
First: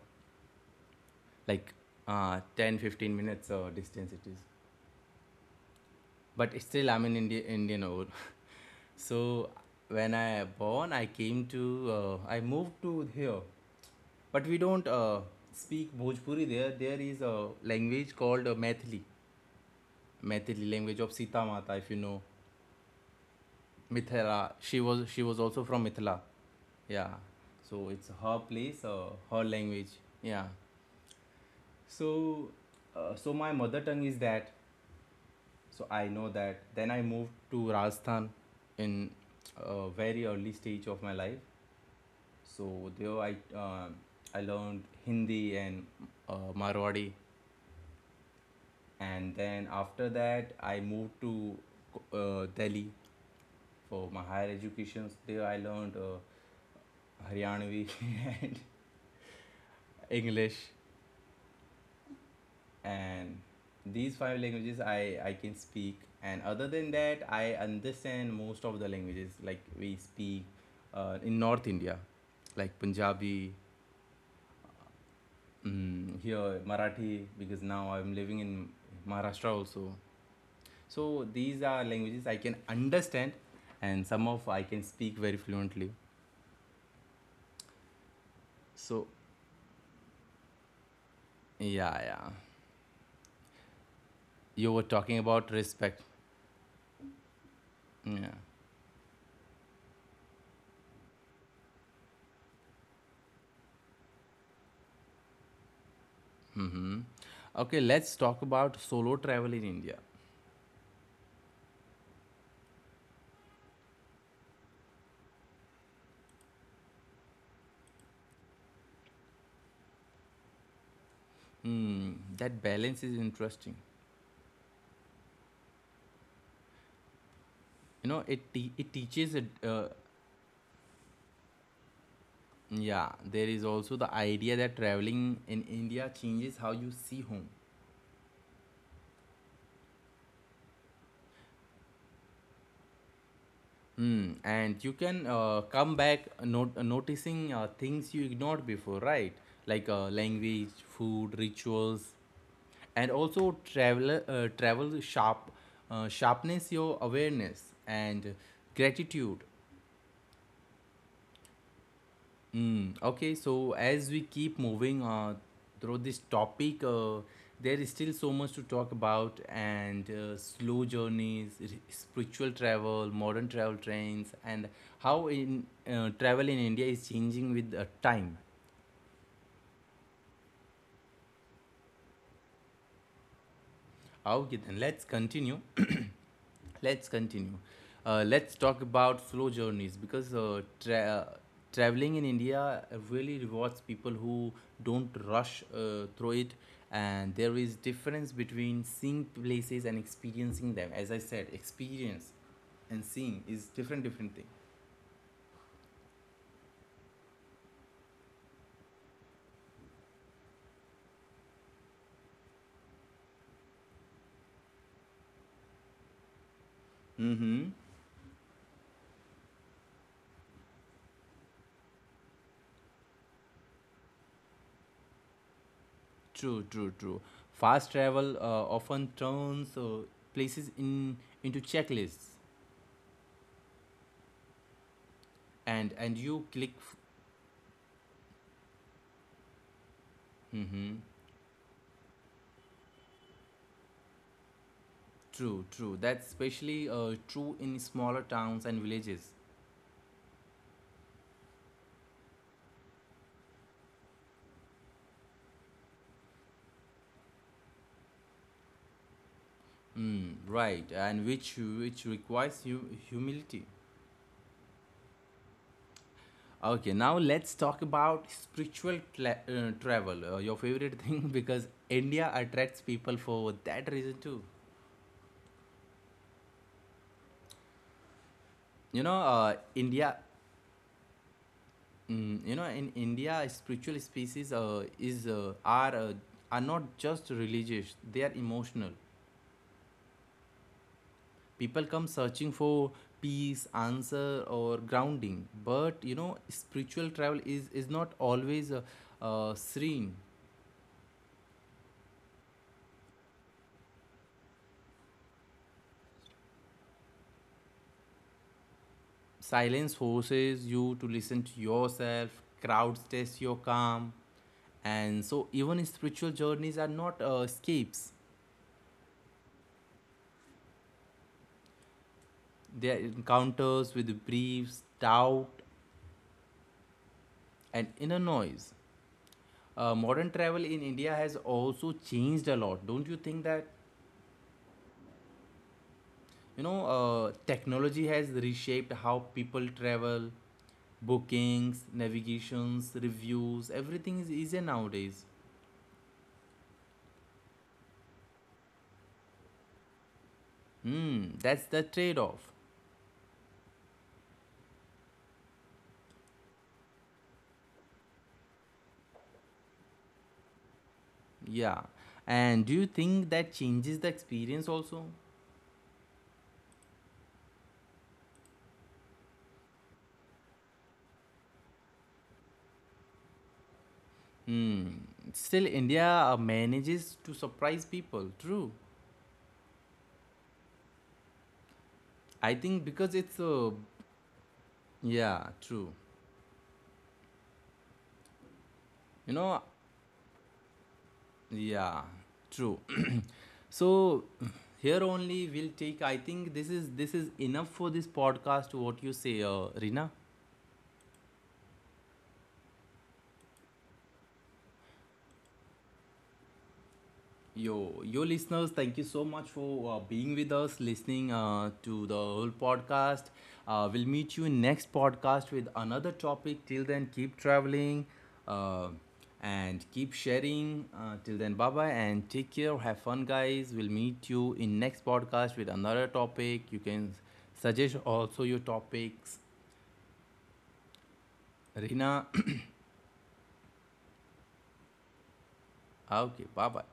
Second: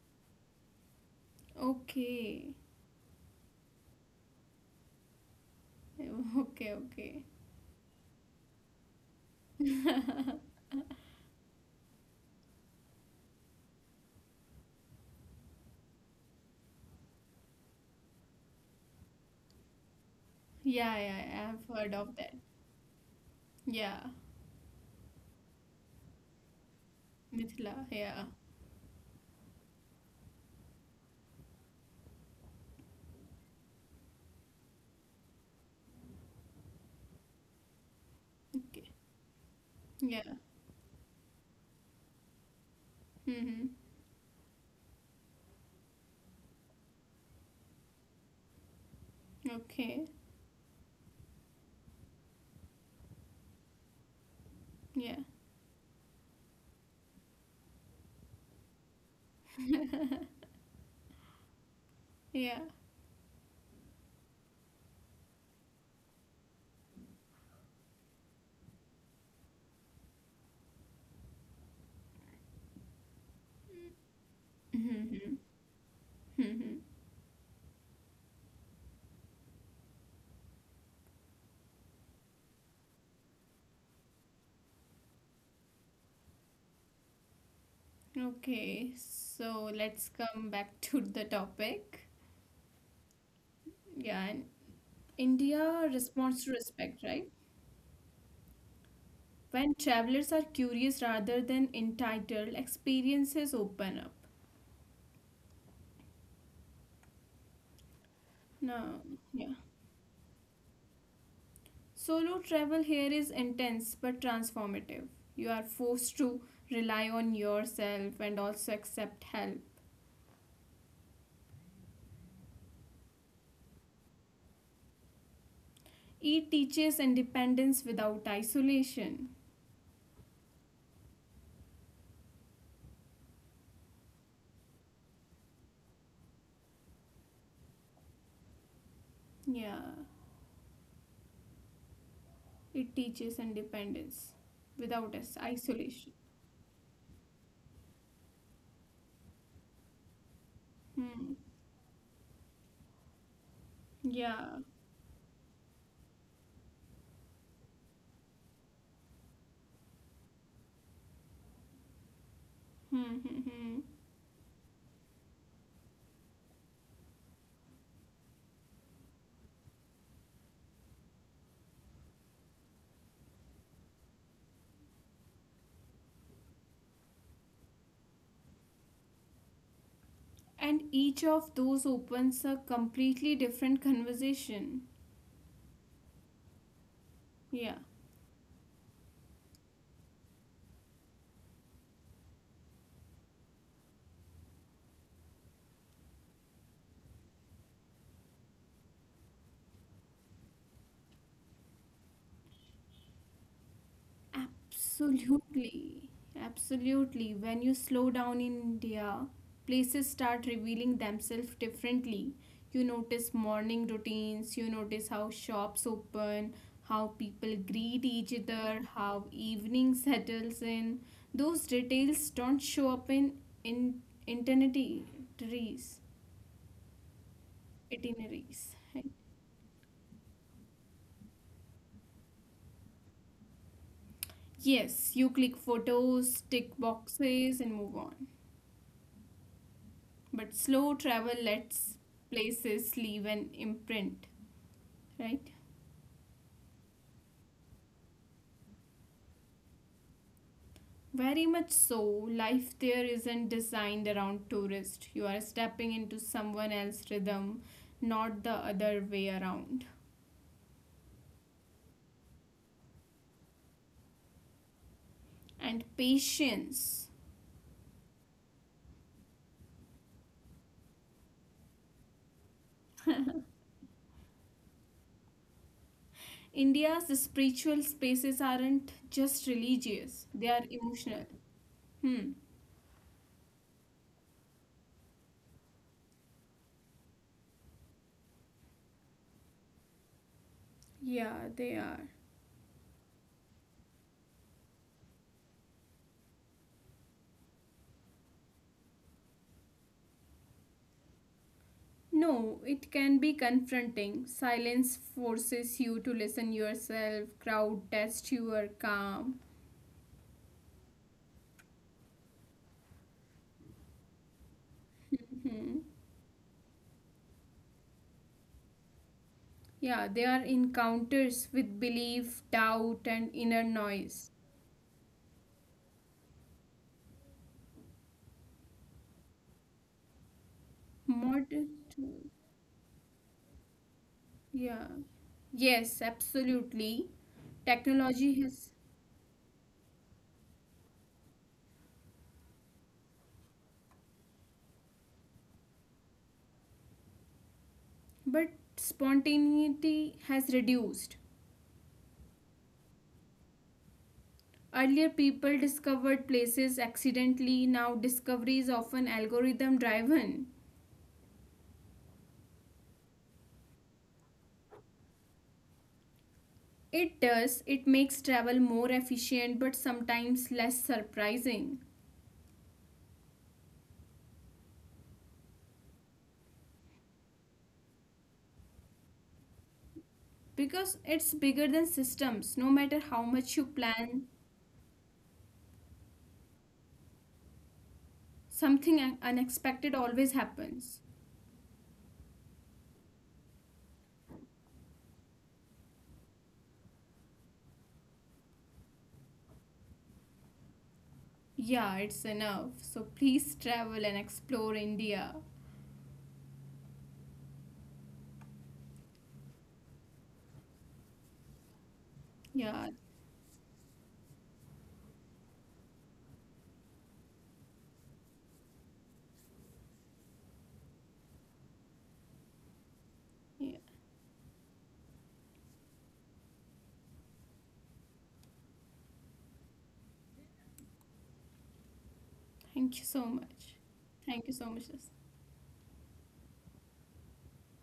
[SPEAKER 1] like
[SPEAKER 2] Okay.
[SPEAKER 1] 10-15 minutes distance it is. But it's
[SPEAKER 2] Okay,
[SPEAKER 1] still, I'm an
[SPEAKER 2] okay.
[SPEAKER 1] Indian over. So when I born, I came to I moved to here, but we don't speak Bhojpuri there. There is a language called Maithili, Maithili
[SPEAKER 2] Yeah,
[SPEAKER 1] language of
[SPEAKER 2] yeah, yeah,
[SPEAKER 1] Sita
[SPEAKER 2] I've
[SPEAKER 1] Mata,
[SPEAKER 2] heard
[SPEAKER 1] if you
[SPEAKER 2] of
[SPEAKER 1] know.
[SPEAKER 2] that. Yeah.
[SPEAKER 1] Mithila. She was also from Mithila. Yeah.
[SPEAKER 2] Mithila,
[SPEAKER 1] So it's
[SPEAKER 2] yeah.
[SPEAKER 1] her place, her language. Yeah. So so my mother tongue is that. So I know that. Then I moved to Rajasthan
[SPEAKER 2] Okay.
[SPEAKER 1] in a
[SPEAKER 2] Yeah.
[SPEAKER 1] very early stage of my life. So there
[SPEAKER 2] Mm-hmm.
[SPEAKER 1] I learned Hindi and Marwadi, and then
[SPEAKER 2] Okay.
[SPEAKER 1] after that I moved to Delhi. For my higher
[SPEAKER 2] Yeah.
[SPEAKER 1] education there, I learned Haryanvi and English,
[SPEAKER 2] Yeah.
[SPEAKER 1] and these five languages I can speak. And other than that, I understand most of the languages like we speak in North India, like Punjabi,
[SPEAKER 2] Mm-hmm. Mm-hmm.
[SPEAKER 1] mm,
[SPEAKER 2] Hmm.
[SPEAKER 1] here Marathi, because now I'm living in Maharashtra also. So these are languages I can understand, and some of I can speak very fluently.
[SPEAKER 2] Okay,
[SPEAKER 1] So
[SPEAKER 2] so let's come back to the topic.
[SPEAKER 1] yeah.
[SPEAKER 2] Yeah, and
[SPEAKER 1] You were talking
[SPEAKER 2] India
[SPEAKER 1] about respect.
[SPEAKER 2] responds to respect, right?
[SPEAKER 1] Yeah.
[SPEAKER 2] When travelers are curious rather than entitled, experiences open up.
[SPEAKER 1] Hmm. Okay, let's
[SPEAKER 2] No,
[SPEAKER 1] talk
[SPEAKER 2] yeah.
[SPEAKER 1] about solo travel in India.
[SPEAKER 2] Solo travel here is intense but transformative. You are forced to rely on yourself and also accept help.
[SPEAKER 1] Mm, that balance is interesting.
[SPEAKER 2] It teaches independence without
[SPEAKER 1] You know,
[SPEAKER 2] isolation.
[SPEAKER 1] it teaches. Yeah, there is also the idea that traveling in India changes how you see home.
[SPEAKER 2] Yeah. It teaches independence without
[SPEAKER 1] Mm,
[SPEAKER 2] us
[SPEAKER 1] and you
[SPEAKER 2] isolation.
[SPEAKER 1] can come back noticing things you ignored before, right? Like,
[SPEAKER 2] Hmm.
[SPEAKER 1] language, food, rituals, and also
[SPEAKER 2] Yeah.
[SPEAKER 1] travel. Uh, sharpness your awareness and gratitude.
[SPEAKER 2] Hmm, hmm, hmm.
[SPEAKER 1] Mm, okay, so as we keep moving through this topic, there is still so much to talk about, and slow journeys, spiritual travel, modern travel trends, and how in travel in India is changing with time.
[SPEAKER 2] And each of those opens a completely different conversation.
[SPEAKER 1] Okay, then let's continue.
[SPEAKER 2] Yeah.
[SPEAKER 1] Let's continue, let's talk about slow journeys because traveling in India really rewards people who don't rush through it. And there is difference between seeing places and experiencing them, as I said, experience and seeing is different different thing.
[SPEAKER 2] Absolutely, absolutely. When you slow down in India, places start revealing themselves differently. You notice morning routines, you notice how shops open, how
[SPEAKER 1] Mm-hmm.
[SPEAKER 2] people greet each other, how evening settles in. Those details don't show up in
[SPEAKER 1] True. Fast
[SPEAKER 2] itineraries.
[SPEAKER 1] travel often turns places
[SPEAKER 2] Itineraries,
[SPEAKER 1] in
[SPEAKER 2] right?
[SPEAKER 1] into checklists, and you click.
[SPEAKER 2] Yes, you click photos, tick boxes, and move on.
[SPEAKER 1] Mm-hmm.
[SPEAKER 2] But slow travel lets places leave an imprint,
[SPEAKER 1] True, true. That's
[SPEAKER 2] right?
[SPEAKER 1] especially true in smaller towns and villages.
[SPEAKER 2] Very much so. Life there isn't designed around tourists. You are stepping into someone else's rhythm, not the other way around.
[SPEAKER 1] Mm, right, and which requires humility.
[SPEAKER 2] And patience.
[SPEAKER 1] Okay, now let's talk about spiritual travel, your favorite thing, because India attracts people for that reason too.
[SPEAKER 2] India's spiritual spaces aren't just
[SPEAKER 1] You know,
[SPEAKER 2] religious, they are
[SPEAKER 1] India.
[SPEAKER 2] emotional. Hmm.
[SPEAKER 1] Mm, you know, in India, spiritual spaces is are not just religious, they are emotional.
[SPEAKER 2] Yeah, they are.
[SPEAKER 1] People come searching for peace, answer, or grounding, but you know, spiritual travel is not always serene.
[SPEAKER 2] No, it can be confronting. Silence forces you to listen yourself, crowd tests your calm.
[SPEAKER 1] Silence forces you to listen to yourself, crowds test your calm,
[SPEAKER 2] Mhm.
[SPEAKER 1] and so even spiritual journeys are not escapes.
[SPEAKER 2] Yeah, they are encounters with belief, doubt, and inner
[SPEAKER 1] They are
[SPEAKER 2] noise.
[SPEAKER 1] encounters with briefs, doubt, and inner noise. Modern travel
[SPEAKER 2] Modern
[SPEAKER 1] in India has
[SPEAKER 2] tool.
[SPEAKER 1] also changed a lot, don't you think that?
[SPEAKER 2] Yeah. Yes, absolutely.
[SPEAKER 1] You know,
[SPEAKER 2] Technology has,
[SPEAKER 1] technology has reshaped how people travel, bookings, navigations, reviews, everything is easier nowadays.
[SPEAKER 2] but spontaneity has reduced.
[SPEAKER 1] Hmm, that's the trade off.
[SPEAKER 2] Earlier, people discovered places accidentally. Now, discovery is often algorithm driven.
[SPEAKER 1] Yeah. And do you think that changes the experience also?
[SPEAKER 2] It does. It makes travel more efficient but sometimes less surprising
[SPEAKER 1] Hmm. Still, India manages to surprise people. True.
[SPEAKER 2] because it's bigger than systems. No matter how
[SPEAKER 1] I
[SPEAKER 2] much you
[SPEAKER 1] think because it's,
[SPEAKER 2] plan,
[SPEAKER 1] yeah, true.
[SPEAKER 2] something unexpected
[SPEAKER 1] You
[SPEAKER 2] always
[SPEAKER 1] know,
[SPEAKER 2] happens.
[SPEAKER 1] yeah, true. So here only we'll take. I think this is enough for this podcast. What you say, Rina?
[SPEAKER 2] Yeah, it's enough. So please travel and explore India.
[SPEAKER 1] Yo, yo, listeners, thank you so much for being with us, listening
[SPEAKER 2] Yeah.
[SPEAKER 1] to the whole podcast. We'll meet you in next podcast with another topic. Till then, keep traveling uh, and keep sharing. Till then, bye bye and take care.
[SPEAKER 2] Yeah.
[SPEAKER 1] Have fun, guys. We'll meet you in next podcast with another topic. You can suggest also your topics.
[SPEAKER 2] Thank you
[SPEAKER 1] Rina,
[SPEAKER 2] so much. Thank you so much. Lasmi.
[SPEAKER 1] okay, bye bye.